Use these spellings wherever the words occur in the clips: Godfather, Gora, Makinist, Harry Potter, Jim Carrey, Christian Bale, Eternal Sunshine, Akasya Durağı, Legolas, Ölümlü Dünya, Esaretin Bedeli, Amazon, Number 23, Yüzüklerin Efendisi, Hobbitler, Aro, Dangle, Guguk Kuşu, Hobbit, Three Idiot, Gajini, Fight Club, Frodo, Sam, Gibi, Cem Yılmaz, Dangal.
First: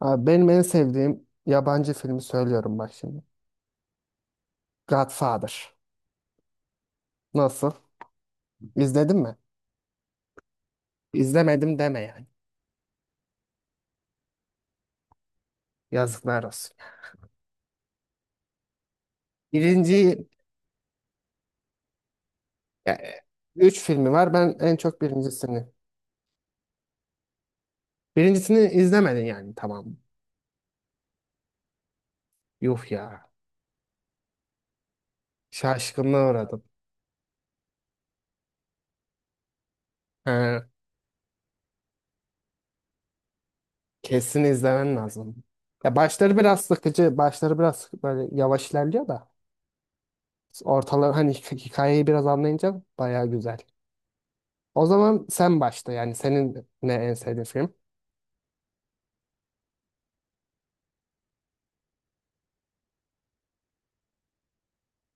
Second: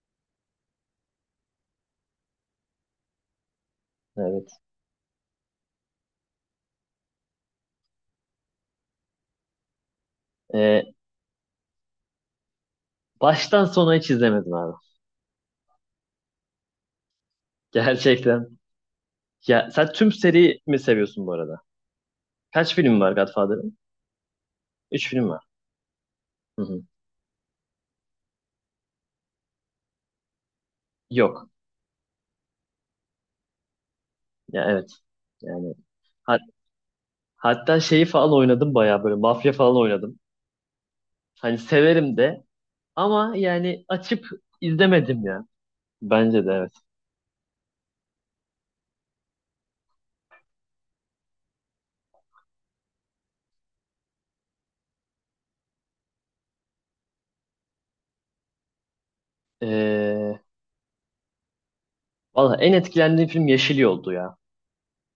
Abi benim en sevdiğim yabancı filmi söylüyorum bak şimdi. Evet. Godfather. Nasıl? İzledin mi? Ee, İzlemedim deme yani. baştan sona hiç izlemedim abi. Yazıklar olsun. Gerçekten. Ya sen tüm Birinci, seri mi seviyorsun bu arada? Kaç ya, film var Godfather'ın? üç filmi var. Ben en çok Üç film var. birincisini. Hı hı. Birincisini izlemedin yani, tamam. Yok. Yuh ya. Ya evet. Yani Şaşkınlığa hat- uğradım. hatta şeyi falan oynadım bayağı böyle mafya falan oynadım. He, Hani severim de ama yani açıp kesin izlemen izlemedim lazım. ya. Ya başları Bence de biraz evet. sıkıcı. Başları biraz böyle yavaş ilerliyor da. Ortaları hani hikayeyi biraz anlayınca baya güzel. O zaman sen başla, yani senin ne en sevdiğin film? Ee, valla en etkilendiğim film Yeşil Yol'du ya.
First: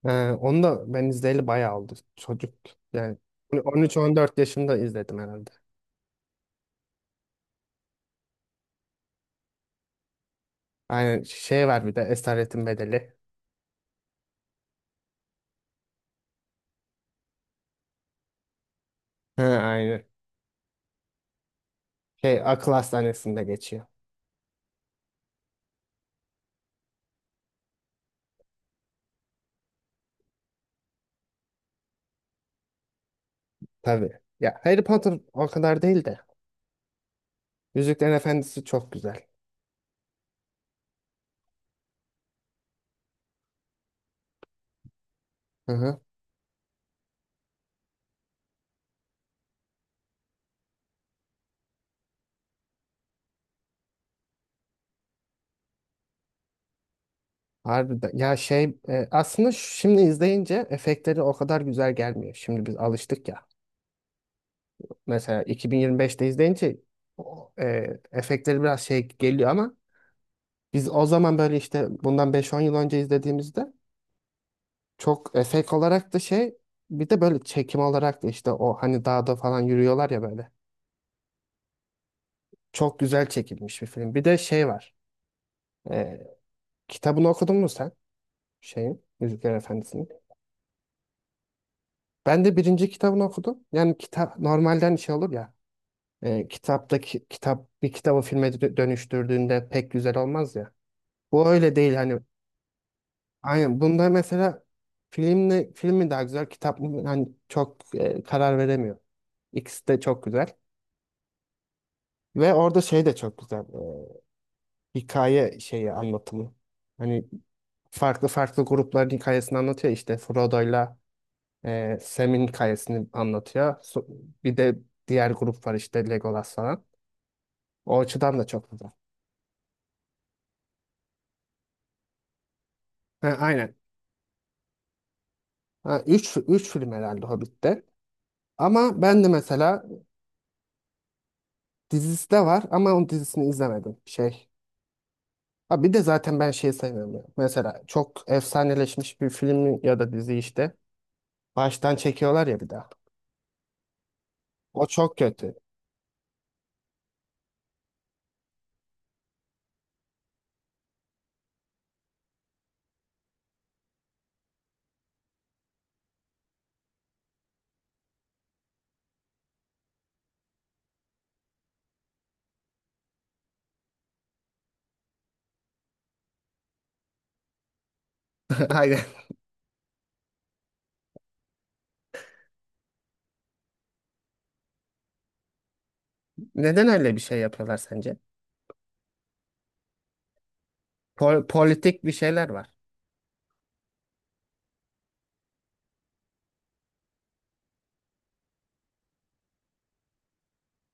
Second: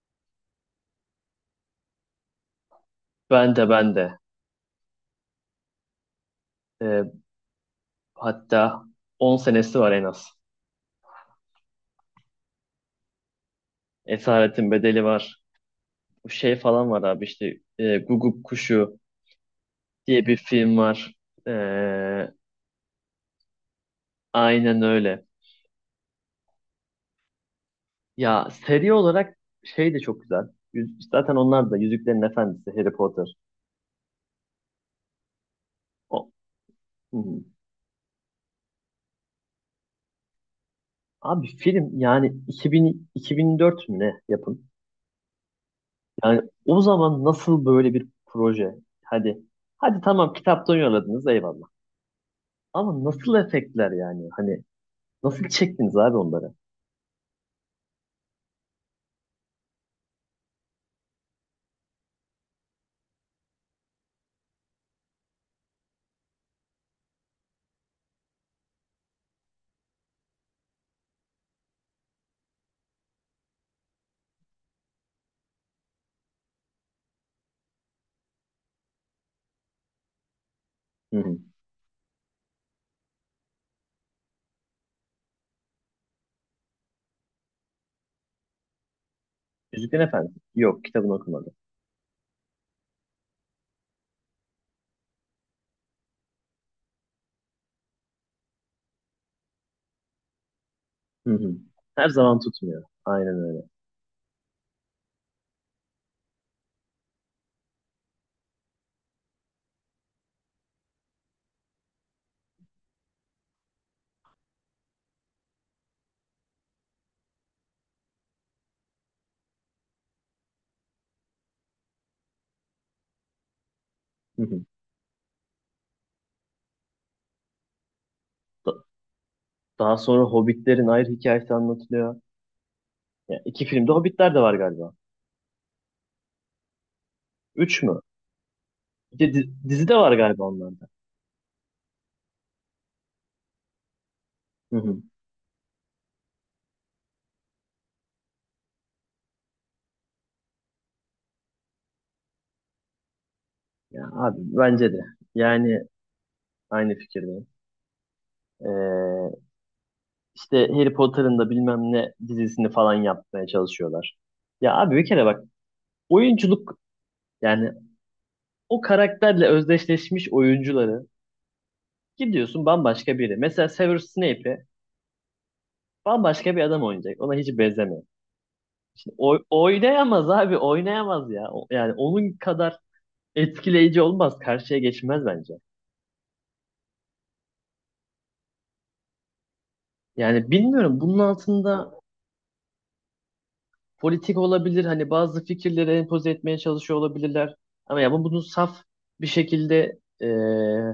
Onu da ben izleyeli bayağı oldu. Çocuk yani, Ben de ben de. 13-14 yaşında izledim herhalde. Ee, hatta 10 senesi var en az. Aynen, şey var bir de Esaretin Bedeli. Esaretin Bedeli var. Şey falan var abi işte Guguk Kuşu Ha, aynen. diye bir film var. E, Şey, akıl hastanesinde geçiyor. aynen öyle. Ya seri olarak şey de çok güzel. Zaten onlar da Yüzüklerin Efendisi, Harry Potter. Tabii. Ya Harry Potter o kadar değil de. O, Hı hı. Yüzüklerin Efendisi çok güzel. Abi film yani 2000, 2004 mü ne yapın? Hı hı. Yani o zaman nasıl böyle bir proje? Hadi hadi tamam kitaptan yolladınız eyvallah. Ama nasıl efektler yani? Hani nasıl çektiniz abi onları? Harbiden. Ya şey aslında şimdi izleyince efektleri o kadar güzel gelmiyor. Şimdi biz alıştık ya. Mesela 2025'te izleyince o, efektleri biraz şey geliyor ama biz o zaman böyle işte bundan beş on yıl önce izlediğimizde çok efekt olarak da şey, bir de böyle çekim olarak da işte o hani dağda falan yürüyorlar ya böyle. Hı hı. Çok güzel çekilmiş bir film. Bir de şey var. E, kitabını okudun mu sen? Şeyin, Yüzükler Yüzüklerin Efendisi'nin. Efendisi. Yok kitabını okumadım. Ben de birinci kitabını okudum. Yani kitap normalden şey olur ya. Kitap bir kitabı filme dönüştürdüğünde pek güzel olmaz ya. Hı Bu hı. öyle değil Her hani. zaman tutmuyor. Aynen öyle. Aynen bunda mesela film mi daha güzel, kitap mı, hani çok karar veremiyor. İkisi de çok güzel ve orada şey de çok güzel, hikaye şeyi anlatımı. Hani farklı farklı grupların hikayesini anlatıyor işte Frodo'yla Sam'in hikayesini anlatıyor. Hı Bir hı. de diğer grup var işte Legolas falan. O açıdan da çok Da- güzel. daha sonra Hobbitlerin ayrı hikayesi anlatılıyor. Ha, Ya iki aynen. filmde Hobbitler de var galiba. Ha, üç film herhalde Hobbit'te. Üç mü? Ama ben de Bir de mesela dizi de var galiba onlarda. dizisi de var ama onun dizisini izlemedim. Hı hı. Ha, bir de zaten ben şeyi sevmiyorum ya. Mesela çok efsaneleşmiş bir film ya da dizi işte. Baştan çekiyorlar ya bir daha. Ya abi O bence de. çok kötü. Yani aynı fikirdeyim. Ee, işte Harry Potter'ın da bilmem ne dizisini falan yapmaya çalışıyorlar. Ya abi bir kere bak oyunculuk yani o karakterle özdeşleşmiş oyuncuları gidiyorsun bambaşka biri. Mesela Severus Snape'i bambaşka bir adam oynayacak. Ona hiç benzemiyor. Aynen. İşte oynayamaz abi oynayamaz ya. Yani onun kadar etkileyici olmaz. Karşıya geçmez bence. Neden öyle bir şey yapıyorlar sence? Yani bilmiyorum bunun Pol- altında politik bir şeyler var. politik olabilir. Hani bazı fikirleri empoze etmeye çalışıyor olabilirler. Ama ya bu bunu saf bir şekilde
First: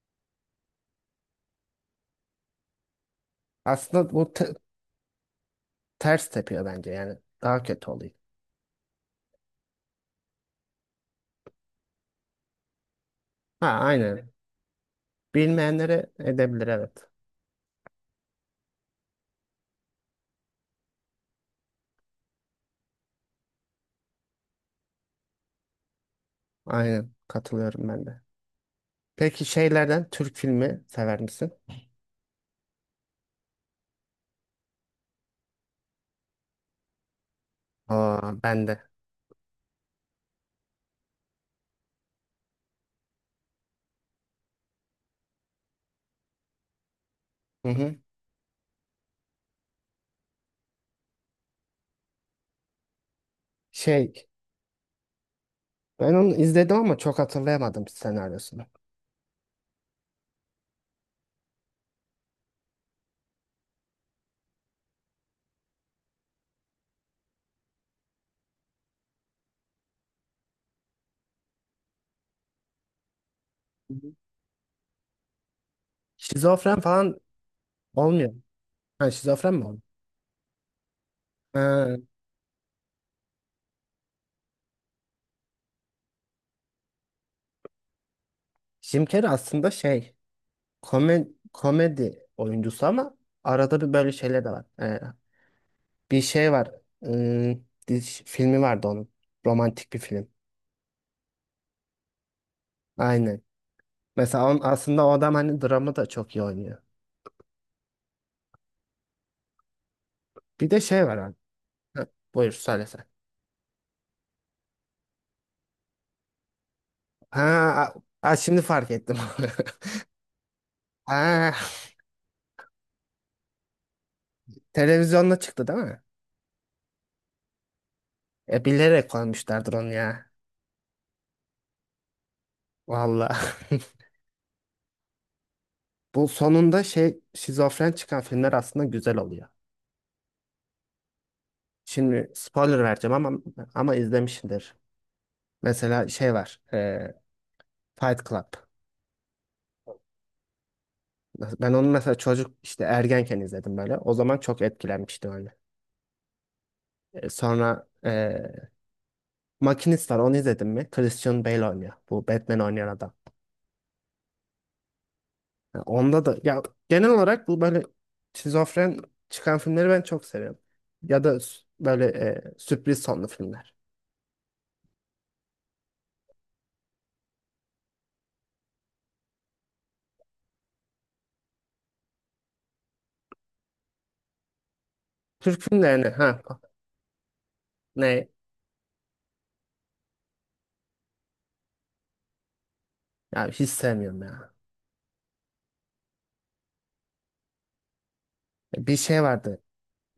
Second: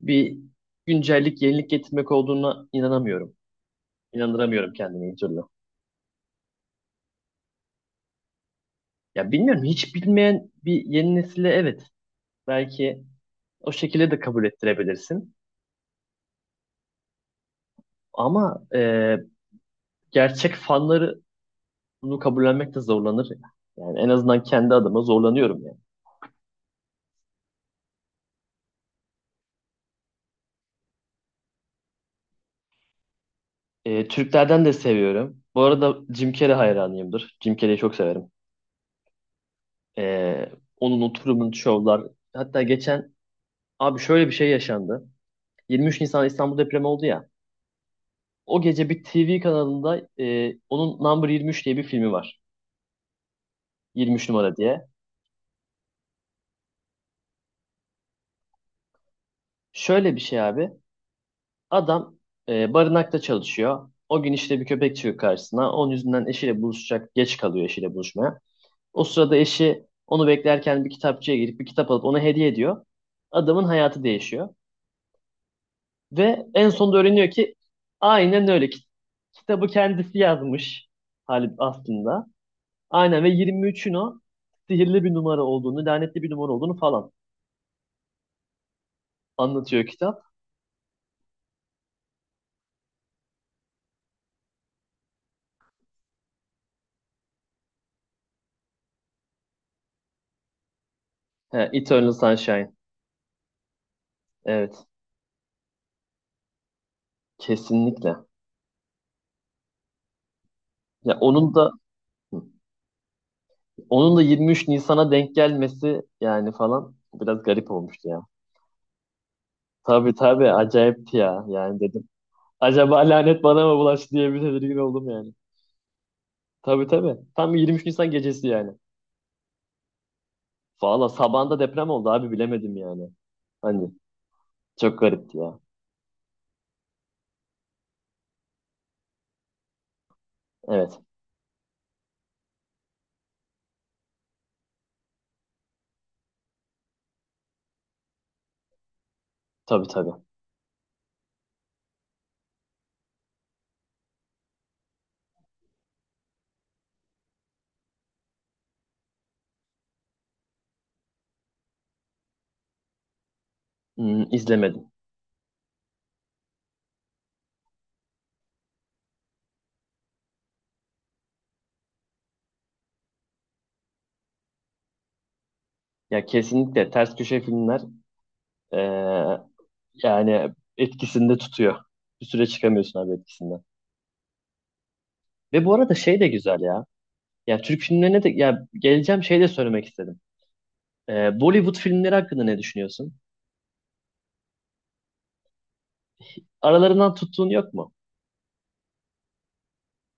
bir güncellik, yenilik getirmek olduğuna inanamıyorum. Aslında bu İnandıramıyorum kendimi bir türlü. ters tepiyor bence yani. Daha kötü oluyor. Ya bilmiyorum hiç bilmeyen bir yeni nesile evet belki Ha, o şekilde de aynen. kabul ettirebilirsin. Bilmeyenlere edebilir, evet. Ama gerçek fanları bunu kabullenmek de zorlanır ya. Yani en azından kendi adıma zorlanıyorum yani. Aynen. Katılıyorum ben de. Peki şeylerden Türk filmi sever misin? Türklerden de seviyorum. Bu arada Jim Carrey hayranıyımdır. Jim Carrey'i çok severim. Aa, ben de. Ee, onun oturumun şovlar. Hatta geçen abi şöyle bir şey yaşandı. 23 Nisan İstanbul depremi oldu ya. Hı hı. O gece bir TV kanalında onun Number 23 diye bir filmi var. Şey, 23 numara diye. ben onu izledim ama çok hatırlayamadım senaryosunu. Şöyle bir şey abi. Adam barınakta çalışıyor. O gün işte bir köpek çıkıyor karşısına. Onun yüzünden eşiyle buluşacak. Geç kalıyor eşiyle buluşmaya. O sırada eşi onu beklerken bir kitapçıya girip bir kitap alıp ona hediye ediyor. Adamın hayatı değişiyor. Ve en Şizofren sonunda falan öğreniyor ki olmuyor. aynen öyle. Ha, şizofren mi Kitabı oldu? kendisi yazmış Halip Ha, aslında. Aynen ve 23'ün o sihirli bir numara olduğunu, lanetli bir numara olduğunu falan Jim Carrey aslında anlatıyor şey kitap. komedi oyuncusu ama arada bir böyle şeyler de var. Bir şey var. Ee, filmi vardı onun. Romantik bir film. He, Eternal Sunshine. Aynen. Mesela Evet, aslında o adam hani dramı da çok iyi oynuyor. kesinlikle. Bir de şey var Ya abi. onun da Ha, buyur söyle sen. onun da 23 Nisan'a denk gelmesi yani falan Ha, biraz garip olmuştu ya. Şimdi fark ettim. Tabii tabii acayipti ya. Ha, Yani dedim acaba lanet bana mı bulaştı diye bir tedirgin oldum yani. televizyonda çıktı değil mi? Tabii tabii. Tam 23 Nisan gecesi E, yani. bilerek koymuşlardır onu ya. Valla sabahında deprem oldu abi bilemedim yani. Vallahi. Hani çok garipti ya. Bu sonunda şey şizofren çıkan filmler aslında güzel oluyor. Evet. Şimdi spoiler vereceğim ama izlemişsindir. Mesela şey var. Fight Club. Tabii tabii. Ben onu mesela çocuk işte ergenken izledim böyle. O zaman çok etkilenmiştim öyle. Sonra Makinist var, onu izledim mi? Christian Bale oynuyor. Bu Batman oynayan adam. Hmm, izlemedim. Ya onda da, ya genel olarak bu böyle şizofren çıkan filmleri ben çok seviyorum. Ya da böyle sürpriz sonlu filmler. Ya kesinlikle ters köşe filmler eee, yani etkisinde tutuyor. Bir süre çıkamıyorsun abi etkisinden. Türk Ve bu arada filmlerini, şey de ha, güzel ya. Ya Türk filmlerine ne, de ya geleceğim şey de söylemek istedim. Bollywood filmleri hakkında ne düşünüyorsun? ya hiç sevmiyorum ya. Aralarından tuttuğun yok mu? Bir şey vardı.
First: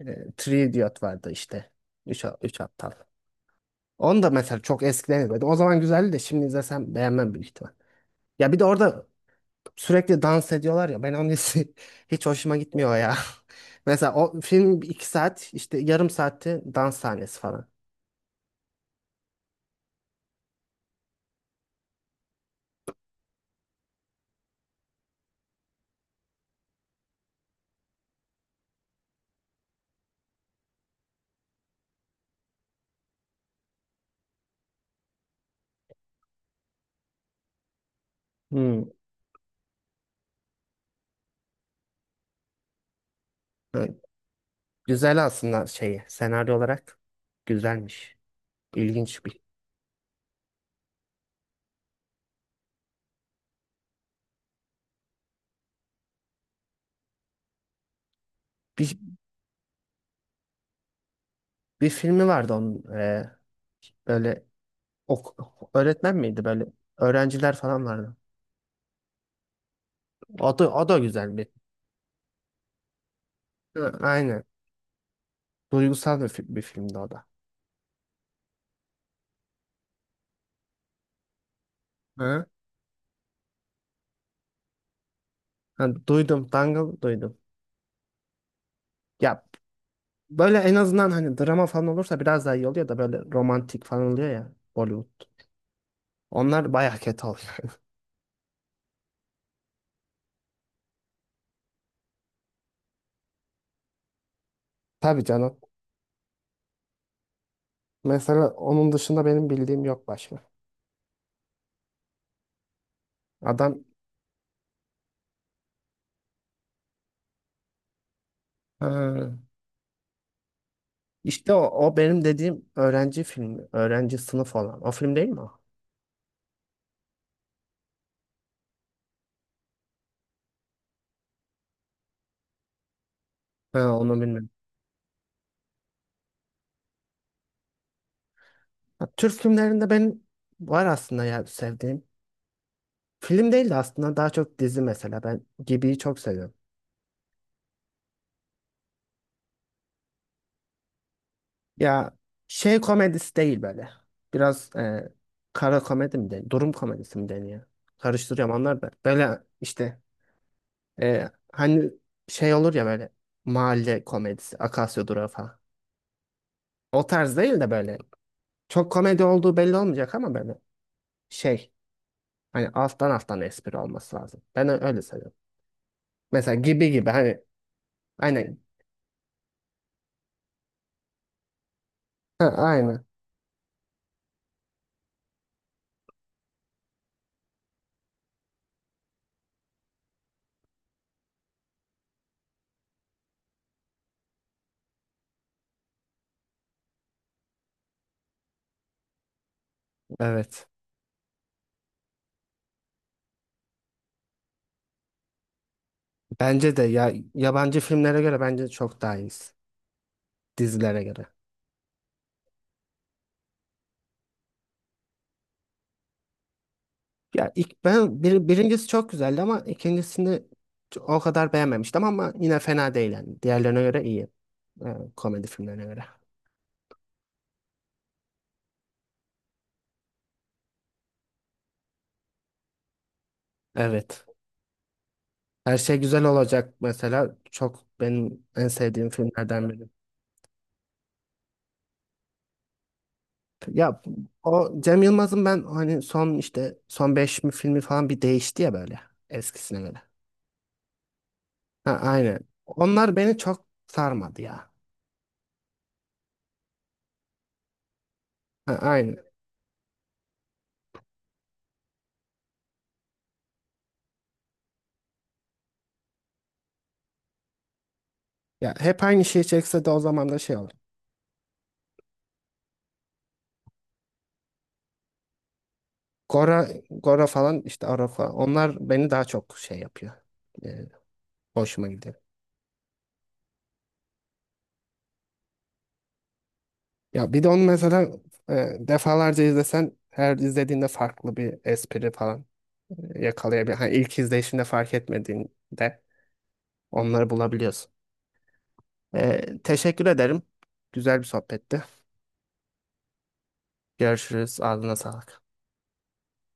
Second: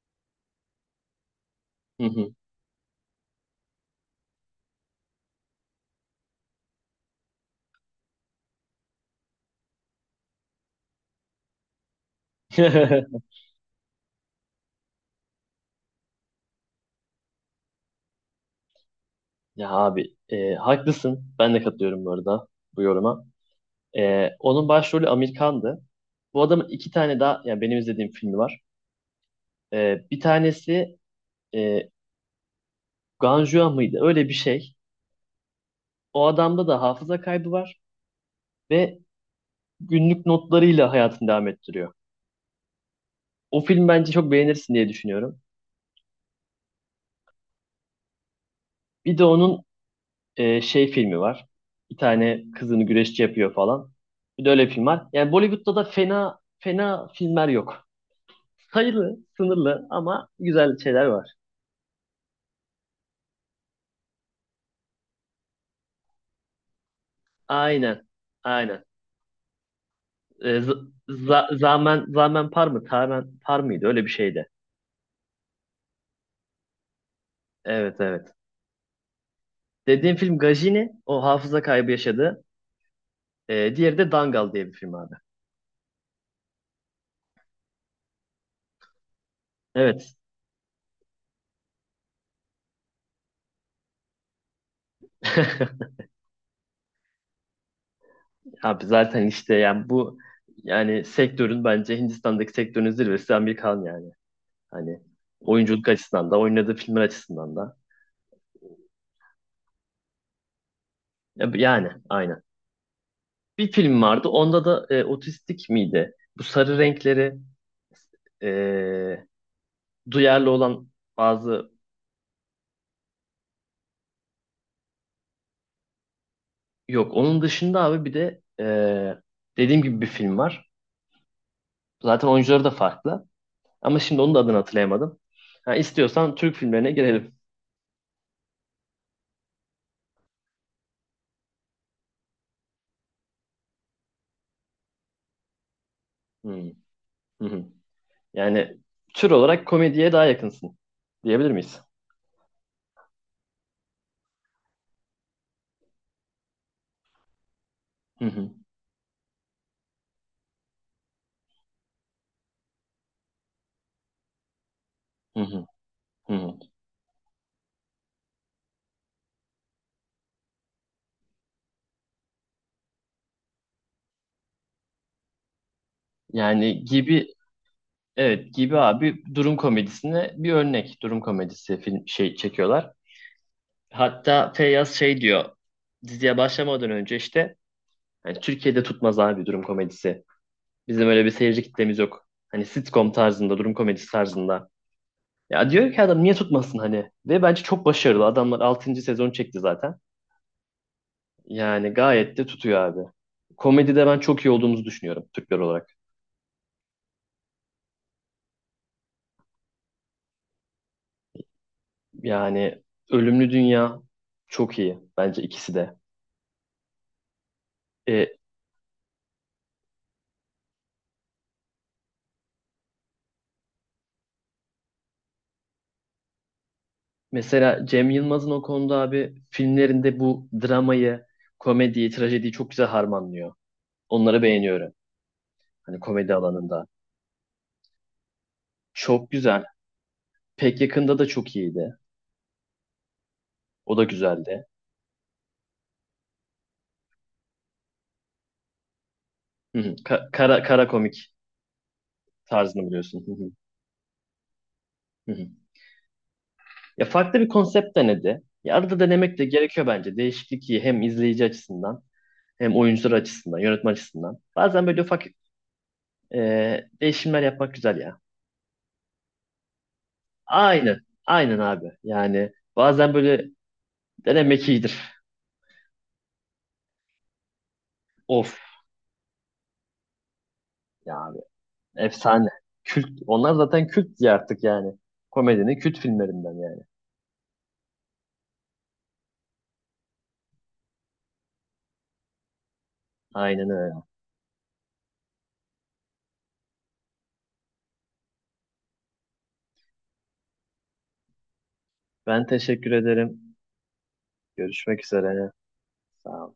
Three Idiot vardı işte. Hı Üç, hı. üç aptal. Onu da mesela çok eskiden izledim. O zaman güzeldi de şimdi izlesem beğenmem büyük ihtimal. Ya bir de orada sürekli dans ediyorlar ya. Ben onun hissi hiç hoşuma gitmiyor ya. Mesela o film 2 saat, işte yarım saatte dans sahnesi falan. Ya abi haklısın. Ben de katılıyorum bu arada bu yoruma. Onun başrolü Amir Khan'dı. Bu adamın iki tane daha yani benim izlediğim filmi var. Bir tanesi e, Ganjua mıydı? Öyle bir şey. O adamda da hafıza kaybı var Hmm. ve günlük notlarıyla hayatını devam ettiriyor. O Ha, film bence çok beğenirsin diye güzel düşünüyorum. aslında şeyi, senaryo olarak güzelmiş. Bir de İlginç bir. onun şey filmi var. Bir tane kızını güreşçi yapıyor falan. Bir de öyle bir film var. Yani Bollywood'da da fena fena filmler yok. Bir, Sayılı, sınırlı ama güzel şeyler var. bir filmi vardı onun, böyle öğretmen miydi, böyle öğrenciler falan Aynen, vardı. aynen. O Ee, da, z- o da güzel bir. za- zamen, zamen par mı? Tamen par mıydı? Ha, Öyle bir aynen. şeydi. Duygusal bir filmdi o da. Evet, evet. Dediğim film Gajini, o hafıza kaybı yaşadı. Hı? Diğeri de Dangal diye bir film abi. Hani duydum, Dangle duydum. Ya Evet. böyle en azından hani drama falan olursa biraz daha iyi oluyor da böyle romantik falan oluyor ya Bollywood. Onlar bayağı kötü oluyor. Abi zaten işte yani bu yani sektörün bence Hindistan'daki sektörün zirvesi Amerikan yani. Hani Tabii canım. oyunculuk açısından da oynadığı filmler açısından da. Mesela onun dışında benim bildiğim yok başka. Yani aynen. Bir Adam, film vardı. Onda da otistik miydi? Bu sarı renkleri e, ha, duyarlı olan işte bazı o benim dediğim öğrenci filmi. Öğrenci sınıf olan. O film değil mi o? yok. Onun dışında abi bir de dediğim gibi bir film var. Zaten oyuncuları da farklı. Ha, Ama onu şimdi onun da bilmiyorum. adını hatırlayamadım. Ha, istiyorsan Türk filmlerine girelim. Ha, Türk filmlerinde benim var aslında, ya sevdiğim. Film değil de aslında daha çok dizi mesela. Ben Gibi'yi çok seviyorum. Hmm, hı hı. Yani tür olarak komediye daha yakınsın diyebilir miyiz? Ya şey komedisi değil böyle. Biraz kara komedi mi deniyor? Durum komedisi mi deniyor? Hı hı, Karıştırıyorum onlar da. Böyle işte hani şey olur ya böyle, mahalle komedisi, Akasya Durağı hı falan. hı, hı hı. O tarz değil de böyle çok komedi olduğu belli olmayacak ama böyle şey, hani alttan alttan espri olması lazım. Ben öyle seviyorum. Mesela Yani gibi gibi gibi hani, evet aynen. gibi abi durum komedisine bir örnek durum komedisi film şey Ha, çekiyorlar. aynen. Hatta Feyyaz şey diyor diziye başlamadan önce işte yani Türkiye'de tutmaz abi durum komedisi. Bizim öyle bir seyirci kitlemiz yok. Hani sitcom tarzında, durum komedisi tarzında. Ya diyor ki adam niye tutmasın hani? Ve bence çok başarılı. Adamlar 6. sezon çekti zaten. Evet. Yani gayet de tutuyor abi. Komedide ben çok iyi olduğumuzu düşünüyorum Türkler olarak. Bence de ya, yabancı filmlere göre bence çok daha iyiyiz. Dizilere göre. Yani Ölümlü Dünya çok iyi. Bence ikisi de. Ya ilk ben E, birincisi çok güzeldi ama ikincisini o kadar beğenmemiştim ama yine fena değil yani. Diğerlerine göre iyi. Ee, komedi filmlerine göre. mesela Cem Yılmaz'ın o konuda abi filmlerinde bu dramayı, komediyi, trajediyi çok güzel harmanlıyor. Evet. Onları beğeniyorum. Her şey Hani güzel komedi olacak alanında. mesela. Çok benim en sevdiğim Çok güzel. filmlerden biri. Pek yakında da çok iyiydi. O Ya da güzeldi. o Cem Yılmaz'ın, ben hani son işte son 5 mi filmi falan, bir değişti ya böyle eskisine Hı hı. göre. Kara komik Ha, aynen. tarzını Onlar biliyorsun. Hı beni hı. çok sarmadı ya. Hı hı. Ya farklı bir konsept denedi. Ha, Ya arada aynen. denemek de gerekiyor bence. Değişiklik iyi hem izleyici açısından hem oyuncular açısından, yönetmen açısından. Bazen böyle ufak e, değişimler yapmak güzel ya. Ya hep aynı şeyi çekse de o zaman da şey olur. Aynen. Aynen abi. Yani bazen böyle denemek iyidir. Gora, Gora falan işte Aro falan. Of Onlar beni daha çok şey yapıyor. E, ya abi. hoşuma gidiyor. Efsane. Kült. Onlar zaten kült diye artık yani. Komedinin kült filmlerinden yani. Ya bir de onu mesela defalarca izlesen her izlediğinde farklı bir espri falan Aynen yakalayabilir. Hani öyle. ilk izleyişinde fark etmediğinde onları bulabiliyorsun. Teşekkür ederim. Güzel bir sohbetti. Ben teşekkür ederim. Görüşürüz. Ağzına Görüşmek sağlık. üzere. Sağ ol.